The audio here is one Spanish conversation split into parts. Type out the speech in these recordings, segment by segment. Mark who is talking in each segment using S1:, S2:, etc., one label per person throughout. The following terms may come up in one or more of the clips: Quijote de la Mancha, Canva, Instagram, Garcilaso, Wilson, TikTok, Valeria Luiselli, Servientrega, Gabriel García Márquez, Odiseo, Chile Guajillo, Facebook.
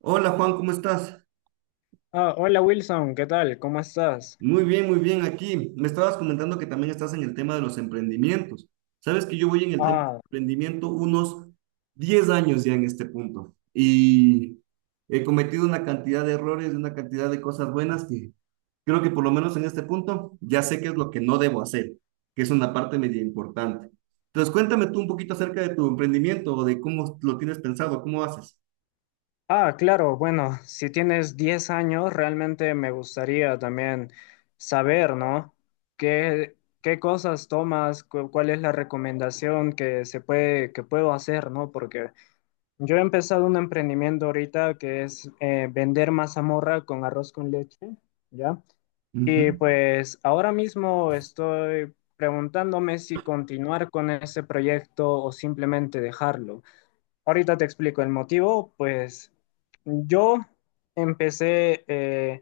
S1: Hola Juan, ¿cómo estás?
S2: Ah, hola Wilson, ¿qué tal? ¿Cómo estás?
S1: Muy bien, muy bien. Aquí me estabas comentando que también estás en el tema de los emprendimientos. Sabes que yo voy en el tema de
S2: Ah,
S1: emprendimiento unos 10 años ya en este punto y he cometido una cantidad de errores, una cantidad de cosas buenas que creo que por lo menos en este punto ya sé qué es lo que no debo hacer, que es una parte media importante. Entonces, cuéntame tú un poquito acerca de tu emprendimiento o de cómo lo tienes pensado, cómo haces.
S2: ah, claro, bueno, si tienes 10 años, realmente me gustaría también saber, ¿no? ¿Qué, qué cosas tomas? ¿Cuál es la recomendación que puedo hacer, ¿no? Porque yo he empezado un emprendimiento ahorita que es vender mazamorra con arroz con leche, ¿ya? Y pues ahora mismo estoy preguntándome si continuar con ese proyecto o simplemente dejarlo. Ahorita te explico el motivo, pues yo empecé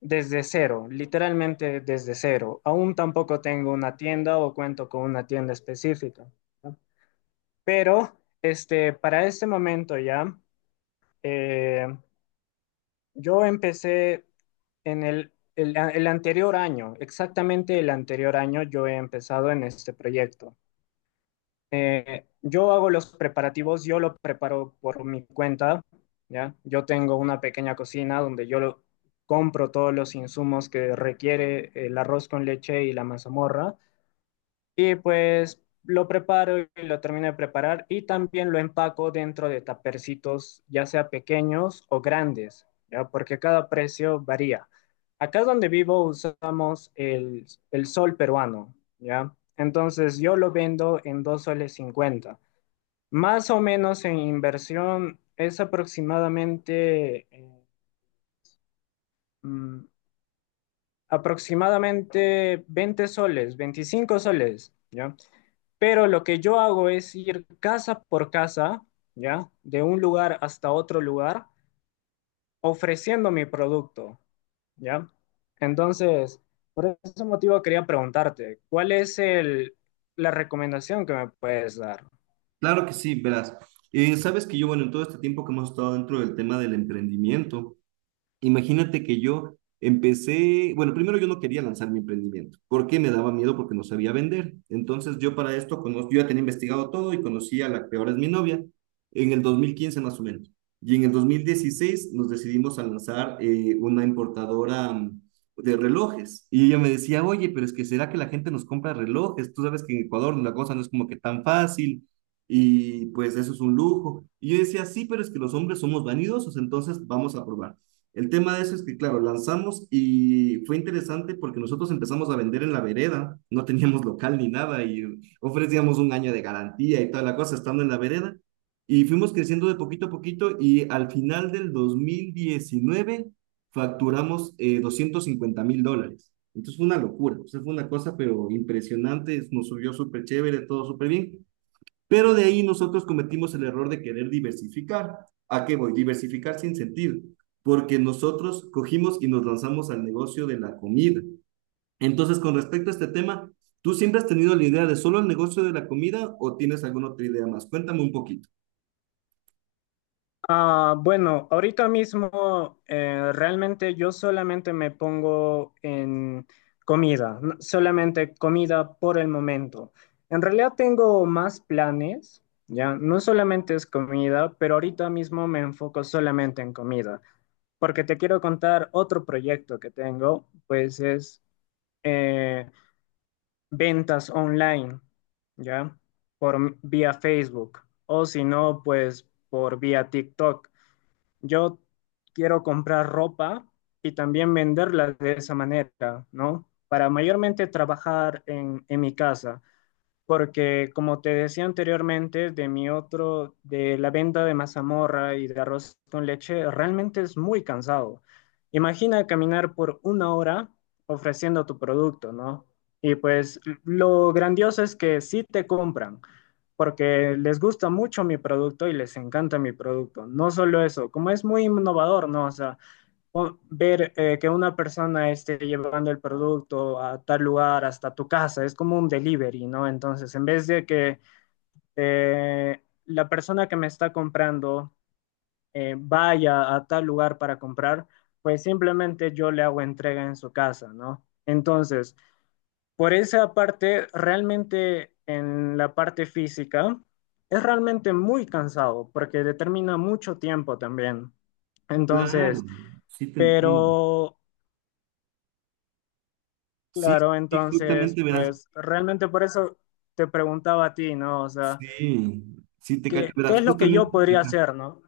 S2: desde cero, literalmente desde cero. Aún tampoco tengo una tienda o cuento con una tienda específica, ¿no? Pero para este momento ya, eh, yo empecé en el anterior año, exactamente el anterior año yo he empezado en este proyecto. Yo hago los preparativos, yo lo preparo por mi cuenta, ¿ya? Yo tengo una pequeña cocina donde yo compro todos los insumos que requiere el arroz con leche y la mazamorra. Y pues lo preparo y lo termino de preparar y también lo empaco dentro de tapercitos, ya sea pequeños o grandes, ¿ya? Porque cada precio varía. Acá donde vivo usamos el sol peruano, ¿ya? Entonces yo lo vendo en 2.50 soles. Más o menos en inversión es aproximadamente, mm, 20 soles, 25 soles, ¿ya? Pero lo que yo hago es ir casa por casa, ¿ya? De un lugar hasta otro lugar, ofreciendo mi producto, ¿ya? Entonces, por ese motivo quería preguntarte, ¿cuál es la recomendación que me puedes dar?
S1: Claro que sí, verás. Sabes que yo, bueno, en todo este tiempo que hemos estado dentro del tema del emprendimiento, imagínate que yo empecé, bueno, primero yo no quería lanzar mi emprendimiento. ¿Por qué? Me daba miedo porque no sabía vender. Entonces yo para esto, yo ya tenía investigado todo y conocí a la que ahora es mi novia en el 2015 más o menos. Y en el 2016 nos decidimos a lanzar una importadora de relojes. Y ella me decía, oye, pero es que ¿será que la gente nos compra relojes? Tú sabes que en Ecuador la cosa no es como que tan fácil y pues eso es un lujo. Y yo decía, sí, pero es que los hombres somos vanidosos, entonces vamos a probar. El tema de eso es que, claro, lanzamos y fue interesante porque nosotros empezamos a vender en la vereda, no teníamos local ni nada y ofrecíamos un año de garantía y toda la cosa estando en la vereda y fuimos creciendo de poquito a poquito y al final del 2019 facturamos 250.000 dólares. Entonces fue una locura, o sea, fue una cosa pero impresionante, nos subió súper chévere, todo súper bien. Pero de ahí nosotros cometimos el error de querer diversificar. ¿A qué voy? Diversificar sin sentido porque nosotros cogimos y nos lanzamos al negocio de la comida. Entonces, con respecto a este tema, ¿tú siempre has tenido la idea de solo el negocio de la comida o tienes alguna otra idea más? Cuéntame un poquito.
S2: Ah, bueno, ahorita mismo realmente yo solamente me pongo en comida, solamente comida por el momento. En realidad tengo más planes, ya, no solamente es comida, pero ahorita mismo me enfoco solamente en comida, porque te quiero contar otro proyecto que tengo, pues es eh, ventas online, ya, vía Facebook, o si no, pues por vía TikTok yo quiero comprar ropa y también venderla de esa manera, ¿no? Para mayormente trabajar en mi casa porque como te decía anteriormente, de mi otro, de la venta de mazamorra y de arroz con leche, realmente es muy cansado. Imagina caminar por una hora ofreciendo tu producto, ¿no? Y pues lo grandioso es que sí te compran, porque les gusta mucho mi producto y les encanta mi producto. No solo eso, como es muy innovador, ¿no? O sea, o ver que una persona esté llevando el producto a tal lugar, hasta tu casa, es como un delivery, ¿no? Entonces, en vez de que la persona que me está comprando vaya a tal lugar para comprar, pues simplemente yo le hago entrega en su casa, ¿no? Entonces, por esa parte, realmente en la parte física, es realmente muy cansado porque determina mucho tiempo también.
S1: Claro,
S2: Entonces,
S1: sí te entiendo.
S2: pero...
S1: Sí,
S2: Claro,
S1: sí,
S2: entonces,
S1: justamente verás.
S2: pues realmente por eso te preguntaba a ti, ¿no? O sea,
S1: Sí, sí te cacho,
S2: ¿qué
S1: verás.
S2: es lo que yo
S1: Justamente.
S2: podría hacer, ¿no?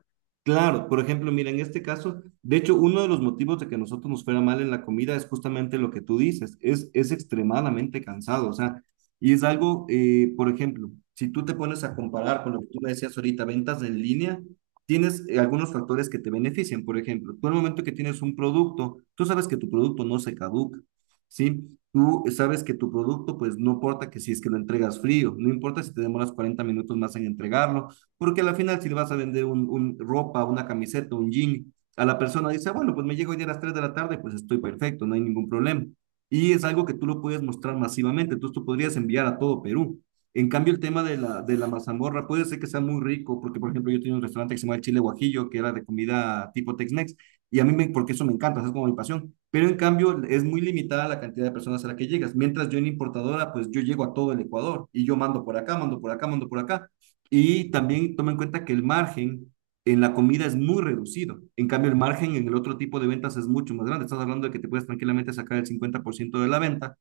S1: Claro, por ejemplo, mira, en este caso, de hecho, uno de los motivos de que nosotros nos fuera mal en la comida es justamente lo que tú dices, es extremadamente cansado, o sea, y es algo, por ejemplo, si tú te pones a comparar con lo que tú me decías ahorita, ventas en línea, tienes algunos factores que te benefician, por ejemplo, tú el momento que tienes un producto, tú sabes que tu producto no se caduca. ¿Sí? Tú sabes que tu producto, pues no importa que si es que lo entregas frío, no importa si te demoras 40 minutos más en entregarlo porque al final, si le vas a vender un ropa, una camiseta, un jean, a la persona dice: "Ah, bueno, pues me llego hoy día a las 3 de la tarde, pues estoy perfecto, no hay ningún problema". Y es algo que tú lo puedes mostrar masivamente, entonces tú podrías enviar a todo Perú. En cambio, el tema de la, mazamorra puede ser que sea muy rico, porque por ejemplo, yo tenía un restaurante que se llama el Chile Guajillo, que era de comida tipo Tex-Mex, y a mí, me, porque eso me encanta, es como mi pasión. Pero en cambio, es muy limitada la cantidad de personas a la que llegas. Mientras yo en importadora, pues yo llego a todo el Ecuador y yo mando por acá, mando por acá, mando por acá. Y también toma en cuenta que el margen en la comida es muy reducido. En cambio, el margen en el otro tipo de ventas es mucho más grande. Estás hablando de que te puedes tranquilamente sacar el 50% de la venta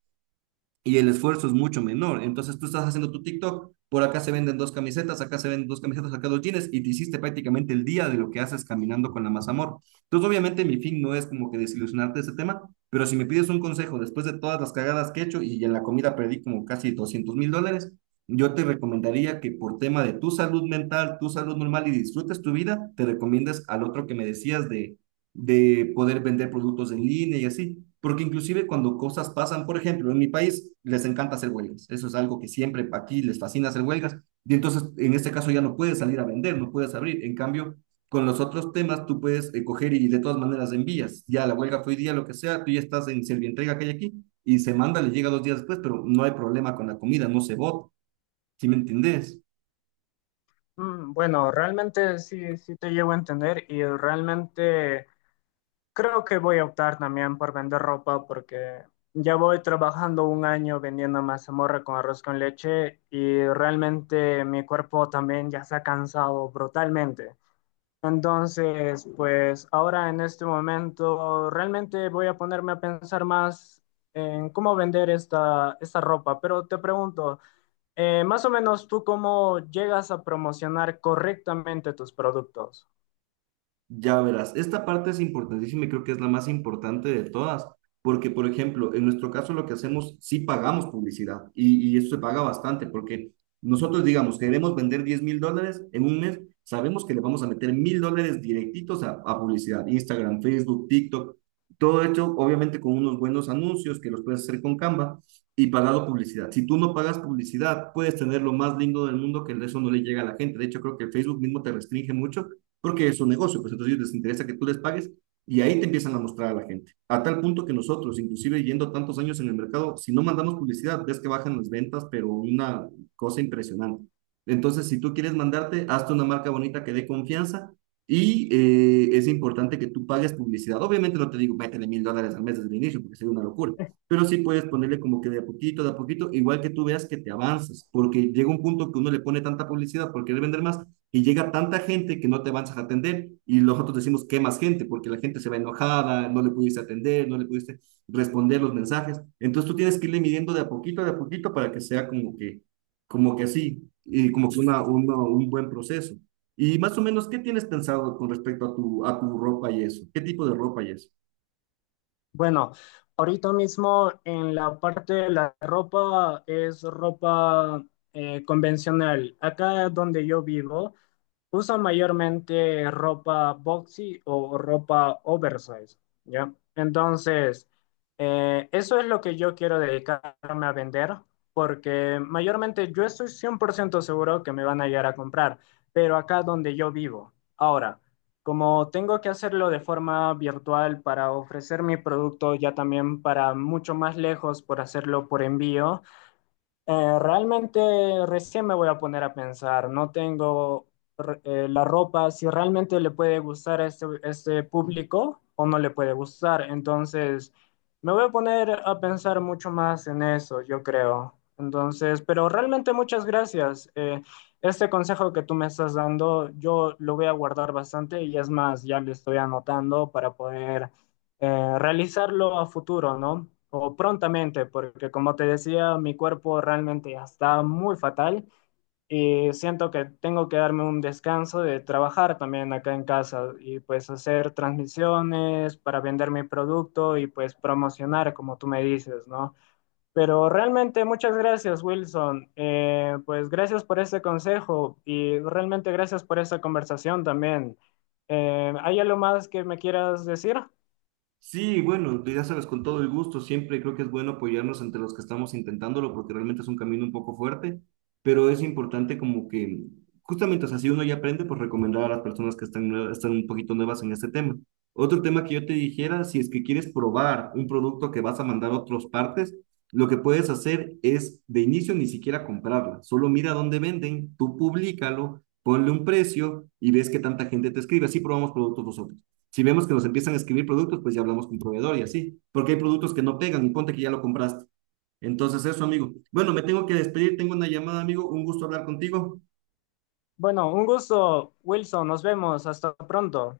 S1: y el esfuerzo es mucho menor. Entonces tú estás haciendo tu TikTok, por acá se venden dos camisetas, acá se venden dos camisetas, acá dos jeans, y te hiciste prácticamente el día de lo que haces caminando con la más amor. Entonces obviamente mi fin no es como que desilusionarte de ese tema, pero si me pides un consejo después de todas las cagadas que he hecho y en la comida perdí como casi 200.000 dólares, yo te recomendaría que por tema de tu salud mental, tu salud normal y disfrutes tu vida, te recomiendes al otro que me decías de poder vender productos en línea y así. Porque inclusive cuando cosas pasan, por ejemplo, en mi país les encanta hacer huelgas. Eso es algo que siempre aquí les fascina hacer huelgas. Y entonces, en este caso ya no puedes salir a vender, no puedes abrir. En cambio, con los otros temas tú puedes coger y de todas maneras envías. Ya la huelga fue hoy día, lo que sea, tú ya estás en Servientrega que hay aquí y se manda, le llega 2 días después, pero no hay problema con la comida, no se vota. ¿Sí me entendés?
S2: Mm, bueno, realmente sí, sí te llevo a entender y realmente creo que voy a optar también por vender ropa porque ya voy trabajando un año vendiendo mazamorra con arroz con leche y realmente mi cuerpo también ya se ha cansado brutalmente. Entonces, pues ahora en este momento realmente voy a ponerme a pensar más en cómo vender esta ropa, pero te pregunto, más o menos tú cómo llegas a promocionar correctamente tus productos.
S1: Ya verás, esta parte es importantísima y creo que es la más importante de todas, porque, por ejemplo, en nuestro caso lo que hacemos, sí pagamos publicidad y eso se paga bastante, porque nosotros, digamos, queremos vender 10.000 dólares en un mes, sabemos que le vamos a meter 1.000 dólares directitos a publicidad, Instagram, Facebook, TikTok, todo hecho, obviamente, con unos buenos anuncios que los puedes hacer con Canva y pagado publicidad. Si tú no pagas publicidad, puedes tener lo más lindo del mundo que eso no le llega a la gente. De hecho, creo que Facebook mismo te restringe mucho porque es un negocio, pues entonces les interesa que tú les pagues y ahí te empiezan a mostrar a la gente. A tal punto que nosotros, inclusive yendo tantos años en el mercado, si no mandamos publicidad, ves que bajan las ventas, pero una cosa impresionante. Entonces, si tú quieres mandarte, hazte una marca bonita que dé confianza y es importante que tú pagues publicidad. Obviamente no te digo, métele 1.000 dólares al mes desde el inicio, porque sería una locura, pero sí puedes ponerle como que de a poquito, igual que tú veas que te avanzas, porque llega un punto que uno le pone tanta publicidad por querer vender más, y llega tanta gente que no te avanzas a atender y nosotros decimos que más gente porque la gente se va enojada, no le pudiste atender, no le pudiste responder los mensajes. Entonces tú tienes que irle midiendo de a poquito para que sea como que así, y como que un buen proceso. Y más o menos, ¿qué tienes pensado con respecto a tu, ropa y eso? ¿Qué tipo de ropa y eso?
S2: Bueno, ahorita mismo en la parte de la ropa es ropa convencional. Acá donde yo vivo usa mayormente ropa boxy o ropa oversize, ¿ya? Entonces, eso es lo que yo quiero dedicarme a vender, porque mayormente yo estoy 100% seguro que me van a llegar a comprar, pero acá donde yo vivo. Ahora, como tengo que hacerlo de forma virtual para ofrecer mi producto ya también para mucho más lejos por hacerlo por envío, realmente recién me voy a poner a pensar, no tengo la ropa, si realmente le puede gustar a este público o no le puede gustar. Entonces, me voy a poner a pensar mucho más en eso, yo creo. Entonces, pero realmente muchas gracias. Este consejo que tú me estás dando, yo lo voy a guardar bastante y es más, ya lo estoy anotando para poder realizarlo a futuro, ¿no? O prontamente, porque como te decía, mi cuerpo realmente ya está muy fatal y siento que tengo que darme un descanso de trabajar también acá en casa y pues hacer transmisiones para vender mi producto y pues promocionar, como tú me dices, ¿no? Pero realmente muchas gracias, Wilson. Pues gracias por ese consejo y realmente gracias por esa conversación también. ¿Hay algo más que me quieras decir?
S1: Sí, bueno, tú ya sabes, con todo el gusto, siempre creo que es bueno apoyarnos entre los que estamos intentándolo, porque realmente es un camino un poco fuerte, pero es importante como que, justamente, o sea, si uno ya aprende, pues recomendar a las personas que están, están un poquito nuevas en este tema. Otro tema que yo te dijera, si es que quieres probar un producto que vas a mandar a otras partes, lo que puedes hacer es de inicio ni siquiera comprarla, solo mira dónde venden, tú públicalo, ponle un precio y ves que tanta gente te escribe, así probamos productos nosotros. Si vemos que nos empiezan a escribir productos, pues ya hablamos con proveedor y así, porque hay productos que no pegan y ponte que ya lo compraste. Entonces, eso, amigo. Bueno, me tengo que despedir, tengo una llamada, amigo, un gusto hablar contigo.
S2: Bueno, un gusto, Wilson. Nos vemos. Hasta pronto.